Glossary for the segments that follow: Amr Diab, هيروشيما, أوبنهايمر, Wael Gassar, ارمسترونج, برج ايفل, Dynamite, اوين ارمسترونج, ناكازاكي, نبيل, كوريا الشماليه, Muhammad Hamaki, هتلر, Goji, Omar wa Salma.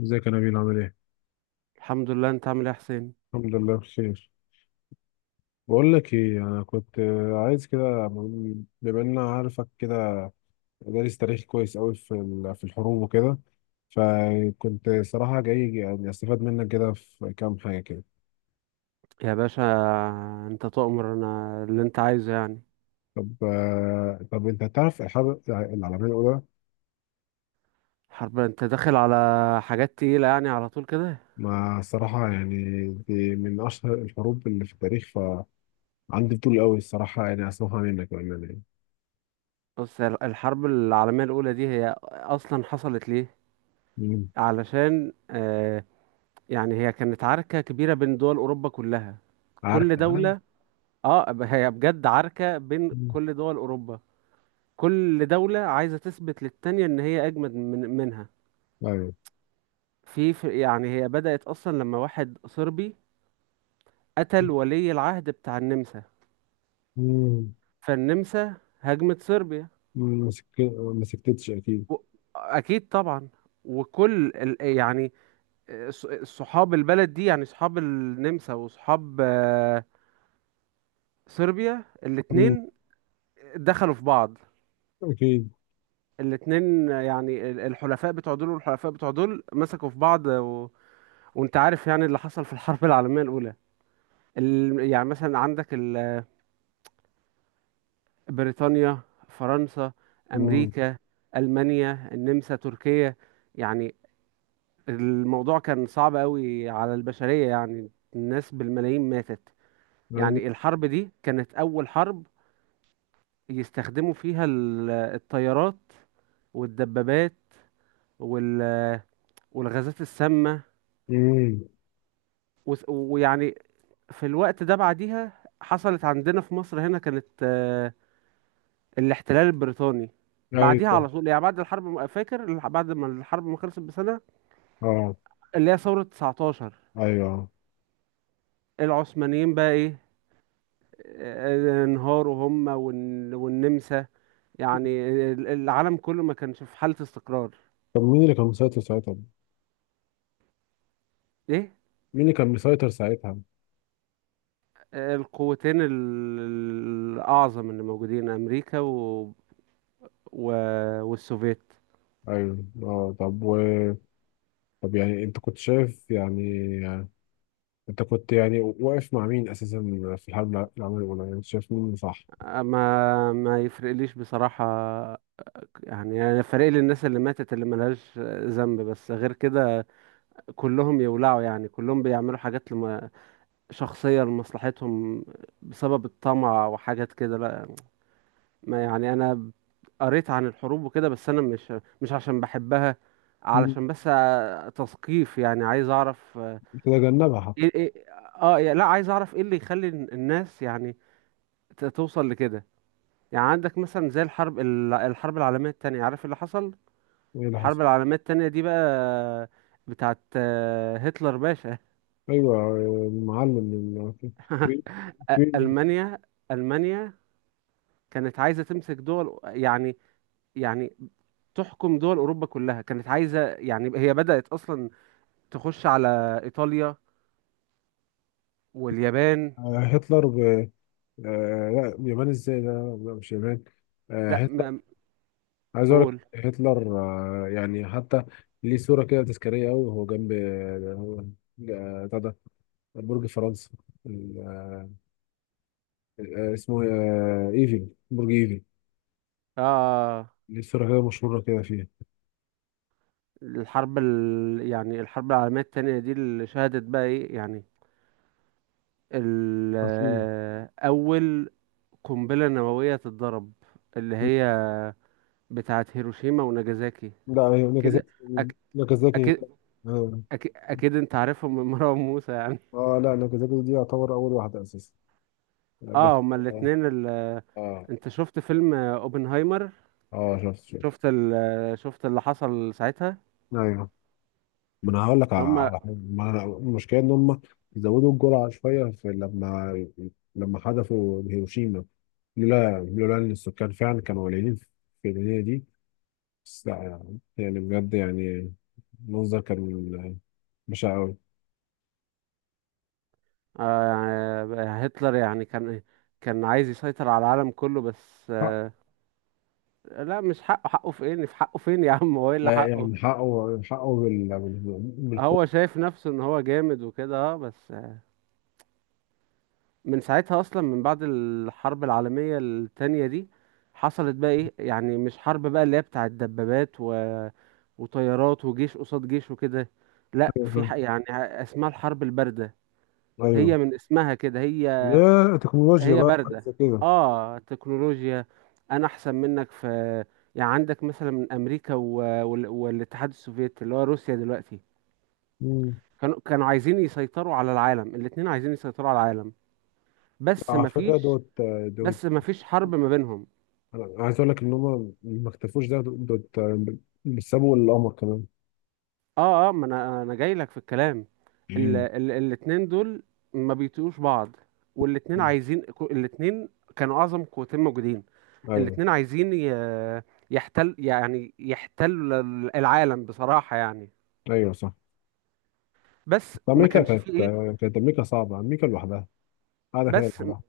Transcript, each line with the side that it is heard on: left: ازيك يا نبيل عامل ايه؟
right: الحمد لله، انت عامل ايه يا حسين؟
left: الحمد لله بخير. بقول لك ايه، انا كنت عايز كده، بما ان انا عارفك كده دارس تاريخ كويس قوي في الحروب وكده. فكنت صراحة جاي يعني استفاد منك كده في كام حاجة كده.
right: يا باشا. انت تؤمر، انا اللي انت عايزه يعني.
left: طب انت تعرف الحرب العالمية الأولى؟
right: حرب؟ انت داخل على حاجات تقيلة يعني على طول كده.
left: ما الصراحة يعني دي من أشهر الحروب اللي في التاريخ، فعندي فضول قوي الصراحة يعني أسمعها منك بأمانة يعني.
right: بص، الحرب العالمية الأولى دي هي أصلا حصلت ليه؟
left: مم.
right: علشان يعني هي كانت عركة كبيرة بين دول أوروبا كلها.
left: عارف
right: كل
left: تمام؟
right: دولة، هي بجد عركة بين
left: مم.
right: كل دول أوروبا. كل دولة عايزة تثبت للتانية إن هي أجمد منها.
left: أيوه.
right: يعني هي بدأت أصلا لما واحد صربي قتل ولي العهد بتاع النمسا.
left: مم.
right: فالنمسا هاجمت صربيا
left: ما سك- ما سكتتش اكيد.
right: و... اكيد طبعا. وكل يعني صحاب البلد دي، يعني صحاب النمسا وصحاب صربيا،
left: مم.
right: الاتنين دخلوا في بعض.
left: اكيد.
right: الاتنين يعني الحلفاء بتوع دول والحلفاء بتوع دول مسكوا في بعض. وانت عارف يعني اللي حصل في الحرب العالمية الأولى. يعني مثلا عندك بريطانيا، فرنسا،
left: مم.
right: أمريكا، ألمانيا، النمسا، تركيا، يعني الموضوع كان صعب قوي على البشرية، يعني الناس بالملايين ماتت.
left: يعني.
right: يعني الحرب دي كانت أول حرب يستخدموا فيها الطيارات والدبابات وال- والغازات السامة.
left: مم.
right: ويعني في الوقت ده بعديها حصلت عندنا في مصر. هنا كانت الاحتلال البريطاني.
left: ايوه
right: بعديها
left: صح.
right: على طول، يعني بعد ما الحرب ما خلصت بسنة،
left: اه.
right: اللي هي ثورة 19.
left: ايوه.
right: العثمانيين بقى ايه، انهاروا هم والنمسا. يعني العالم كله ما كانش في حالة استقرار.
left: طب مين اللي كان مسيطر ساعتها؟
right: ايه؟
left: مين اللي كان مسيطر ساعتها؟
right: القوتين الأعظم اللي موجودين أمريكا و... والسوفيت.
left: ايوه اه. طب طب يعني انت كنت شايف يعني، انت كنت يعني واقف مع مين اساسا في الحرب العالميه الاولى؟ يعني أنت شايف مين اللي صح؟
right: ما ما يفرقليش بصراحة. يعني أنا فارق لي الناس اللي ماتت، اللي ملهاش ذنب، بس غير كده كلهم يولعوا. يعني كلهم بيعملوا حاجات لما شخصية لمصلحتهم، بسبب الطمع وحاجات كده، لا. ما يعني انا قريت عن الحروب وكده، بس انا مش عشان بحبها.
left: مم.
right: علشان بس تثقيف، يعني عايز اعرف.
left: تتجنبها حتى.
right: ايه، ايه، لا، عايز اعرف ايه اللي يخلي الناس يعني توصل لكده. يعني عندك مثلا زي الحرب العالمية التانية، عارف اللي حصل.
left: ايه اللي حصل؟
right: الحرب العالمية التانية دي بقى بتاعت هتلر باشا.
left: ايوه المعلم كبير. كبير.
right: ألمانيا. ألمانيا كانت عايزة تمسك دول، يعني يعني تحكم دول أوروبا كلها، كانت عايزة يعني هي بدأت أصلا تخش على ايطاليا واليابان.
left: هتلر. لا، اليابان ازاي؟ لا لا لا، مش اليابان.
right: لا،
left: هتلر. عايز اقول
right: قول.
left: لك هتلر. يعني حتى ليه صورة كده تذكارية قوي وهو جنب هو بتاع ده، برج فرنسا، ال- آه، اسمه ايفل، برج ايفل.
right: اه.
left: ليه صورة كده مشهورة كده فيها؟
right: يعني الحرب العالميه التانية دي اللي شهدت بقى ايه، يعني ال...
left: هيروشيما.
right: آه، اول قنبله نوويه تتضرب، اللي هي بتاعه هيروشيما وناجازاكي
left: لا هي
right: كده
left: ناكازاكي.
right: أك...
left: ناكازاكي.
right: اكيد
left: اه.
right: أكيد أكيد أنت عارفهم من مروان موسى يعني.
left: لا، ناكازاكي دي يعتبر أول واحدة أساسا بس.
right: اه هما
left: اه
right: الاتنين.
left: اه.
right: أنت شفت فيلم أوبنهايمر؟
left: شفت شفت.
right: شفت ال... شفت اللي حصل ساعتها؟
left: ايوه. ما انا هقول لك
right: هم.
left: على حاجه، ما أنا- المشكله ان هم زودوا الجرعه شويه في لما، لما حذفوا هيروشيما. لولا ان السكان فعلا كانوا قليلين في الدنيا دي. بس لا يعني بجد يعني المنظر كان بشع قوي.
right: يعني هتلر يعني كان عايز يسيطر على العالم كله بس
left: حق.
right: آه لا مش حقه، حقه فين، في حقه فين يا عم؟ هو ايه اللي حقه؟
left: يعني حقه، حقه بالخوف.
right: هو شايف نفسه ان هو جامد وكده بس. من ساعتها اصلا، من بعد الحرب العالمية التانية دي حصلت بقى ايه، يعني مش حرب بقى اللي هي بتاعة دبابات وطيارات وجيش قصاد جيش وكده، لا. يعني اسمها الحرب الباردة.
left: ايوه.
right: هي من اسمها كده، هي
left: لا، تكنولوجيا
right: هي
left: بقى حاجه
right: باردة.
left: زي كده.
right: اه، تكنولوجيا، انا احسن منك في. يعني عندك مثلا من امريكا والاتحاد السوفيتي اللي هو روسيا دلوقتي.
left: مم.
right: كانوا عايزين يسيطروا على العالم، الاتنين عايزين يسيطروا على العالم. بس
left: على فكره
right: مفيش
left: دوت دوت.
right: بس مفيش حرب ما بينهم.
left: أنا عايز اقول لك ان هم ما اكتفوش، ده دوت، بيسابوا القمر كمان.
right: اه ما انا جاي لك في الكلام.
left: مم.
right: الاتنين دول ما بيطيقوش بعض، والاتنين عايزين، الاتنين كانوا اعظم قوتين موجودين.
left: ايوه
right: الاتنين عايزين يحتل، يعني يحتل العالم بصراحة يعني.
left: ايوه صح.
right: بس
left: طب
right: ما
left: امريكا
right: كانش
left: كانت،
right: فيه ايه.
left: كانت امريكا صعبه، امريكا لوحدها قاعده كده
right: بس
left: لوحدها.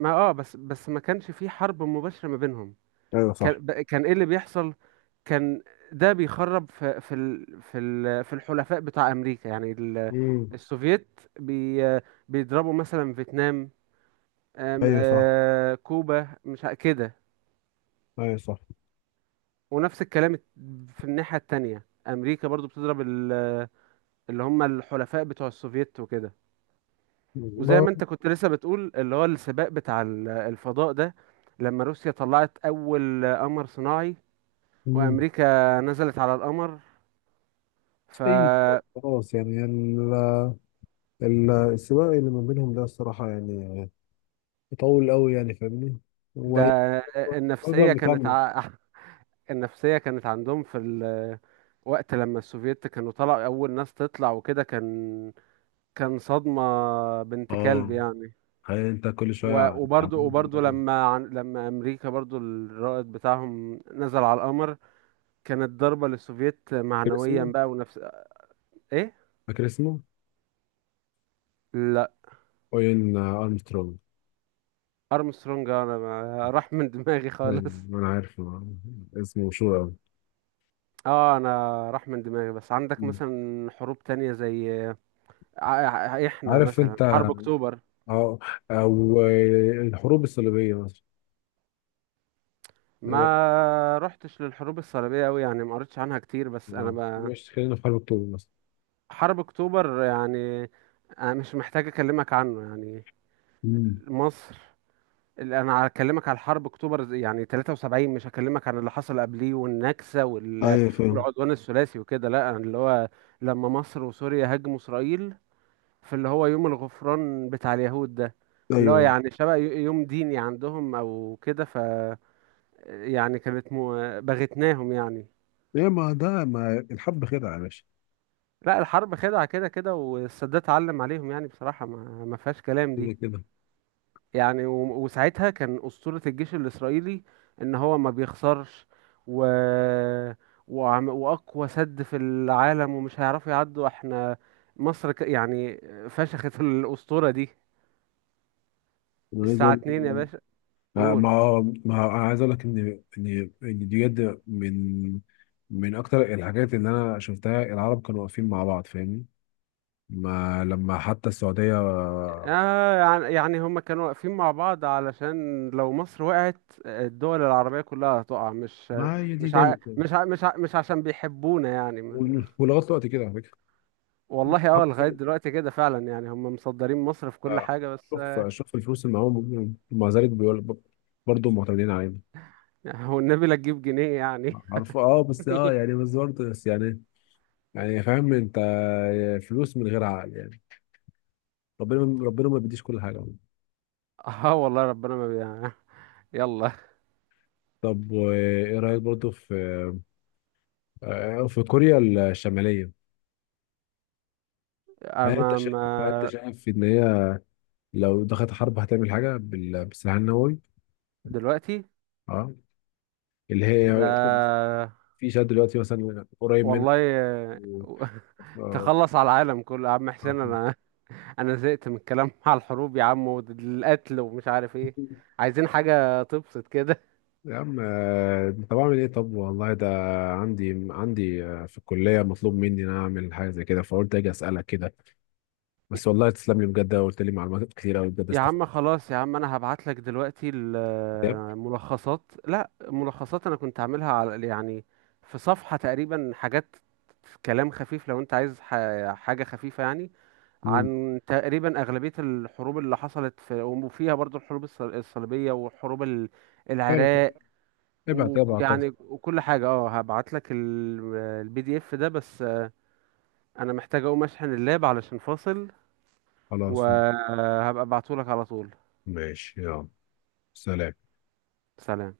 right: بس ما كانش فيه حرب مباشرة ما بينهم.
left: ايوه صح.
right: كان ايه اللي بيحصل؟ كان ده بيخرب في الحلفاء بتاع امريكا، يعني
left: مم.
right: السوفييت بيضربوا مثلا فيتنام، آم،
left: ايوه صح.
right: آه، كوبا مش كده.
left: ايوه صح.
right: ونفس الكلام، في الناحية التانية امريكا برضو بتضرب اللي هم الحلفاء بتوع السوفييت وكده. وزي
left: ما.
right: ما انت كنت لسه بتقول اللي هو السباق بتاع الفضاء ده، لما روسيا طلعت اول قمر صناعي
left: مم.
right: وامريكا نزلت على القمر. ف
left: اي خلاص يعني، السباق اللي ما بينهم ده الصراحه يعني يطول قوي يعني، فاهمني؟
right: ده،
left: وهي- وهيفضل
right: النفسية كانت
left: مكمل.
right: ع... النفسية كانت عندهم في وقت لما السوفييت كانوا طلعوا اول ناس تطلع وكده، كان صدمة. بنت كلب
left: اه.
right: يعني.
left: هل انت كل شويه
right: وبرضو
left: عمال
right: وبرضو
left: فاكر
right: لما امريكا برضو الرائد بتاعهم نزل على القمر، كانت ضربة للسوفييت معنويا
left: اسمه؟
right: بقى ونفس ايه؟
left: فاكر اسمه؟
right: لا،
left: اوين ارمسترونج.
right: ارمسترونج انا راح من دماغي
left: أوين،
right: خالص.
left: انا عارف. اسمه مشهور قوي.
right: اه، انا راح من دماغي. بس عندك مثلا حروب تانية زي احنا
left: عارف
right: مثلا
left: انت،
right: حرب اكتوبر.
left: أو أو الحروب الصليبية مثلا.
right: ما رحتش للحروب الصليبية اوي، يعني ما قريتش عنها كتير. بس انا ب...
left: مش خلينا في حرب أكتوبر مثلا.
right: حرب اكتوبر يعني، انا مش محتاج اكلمك عنه يعني.
left: مم.
right: مصر، انا هكلمك على حرب اكتوبر يعني 73، مش هكلمك عن اللي حصل قبليه والنكسه.
left: ايوه فاهم.
right: والعدوان الثلاثي وكده، لا أنا اللي هو لما مصر وسوريا هاجموا اسرائيل في اللي هو يوم الغفران بتاع اليهود ده. اللي هو
left: ايوه.
right: يعني شبه يوم ديني عندهم او كده، ف يعني كانت بغتناهم يعني.
left: ايه، ما ده ما الحب خدعه يا باشا.
right: لا الحرب خدعه كده كده، والسادات علم عليهم يعني بصراحه، ما فيهاش كلام
left: كده
right: دي.
left: كده.
right: يعني وساعتها كان أسطورة الجيش الإسرائيلي إن هو ما بيخسرش و... وأقوى سد في العالم ومش هيعرفوا يعدوا. احنا مصر يعني فشخت الأسطورة دي.
left: انا عايز
right: الساعة
left: اقول،
right: اتنين يا باشا. قول.
left: انا عايز اقول لك ان دي بجد من اكتر الحاجات اللي انا شفتها، العرب كانوا واقفين مع بعض فاهمني، ما لما حتى السعوديه.
right: يعني هما كانوا واقفين مع بعض علشان لو مصر وقعت الدول العربية كلها هتقع، مش
left: ما هي دي
right: مش ع...
left: دايما كده.
right: مش ع... مش ع... مش عشان بيحبونا يعني ما...
left: ولغايه دلوقتي كده على
right: والله اه، لغاية
left: فكره.
right: دلوقتي كده فعلا، يعني هم مصدرين مصر في كل
left: اه.
right: حاجة بس.
left: شوف شوف الفلوس اللي معاهم، ومع ذلك بيقول برضه معتمدين علينا.
right: هو النبي لا تجيب جنيه يعني.
left: عارفه. اه بس اه يعني بس برضه بس يعني، يعني فاهم انت، فلوس من غير عقل يعني. ربنا ربنا ما بيديش كل حاجه.
right: اه والله، ربنا ما. يلا.
left: طب وايه رايك برضه في كوريا الشماليه؟ هل انت
right: اما
left: شايف،
right: ما
left: هل انت شايف ان هي لو دخلت حرب هتعمل حاجه بالسلاح النووي؟
right: دلوقتي
left: اه. اللي هي
right: ده
left: في شد دلوقتي مثلا قريب منها.
right: والله
left: و- آه،
right: تخلص على العالم كله يا عم حسين.
left: عارفة.
right: انا زهقت من الكلام على الحروب يا عم، والقتل ومش عارف ايه. عايزين حاجة تبسط كده.
left: يا عم طب اعمل ايه؟ طب والله، ده عندي في الكليه مطلوب مني ان انا اعمل حاجه زي كده فقلت اجي اسالك كده. بس والله تسلم لي بجد، قلت لي معلومات كتير قوي بجد
right: يا عم
left: استفدت.
right: خلاص، يا عم انا هبعت لك دلوقتي
left: كتاب.
right: الملخصات. لا، ملخصات انا كنت عاملها على يعني في صفحة تقريبا حاجات، كلام خفيف، لو انت عايز حاجة خفيفة يعني
left: امم.
right: عن تقريبا أغلبية الحروب اللي حصلت، في وفيها برضو الحروب الصليبية وحروب
left: حلو طب.
right: العراق،
left: ابعت ابعت طب.
right: ويعني وكل حاجة. اه هبعت لك البي دي اف ده بس. انا محتاج اقوم اشحن اللاب علشان فاصل،
left: خلاص.
right: وهبقى ابعته لك على طول.
left: ماشي يلا. سلام.
right: سلام.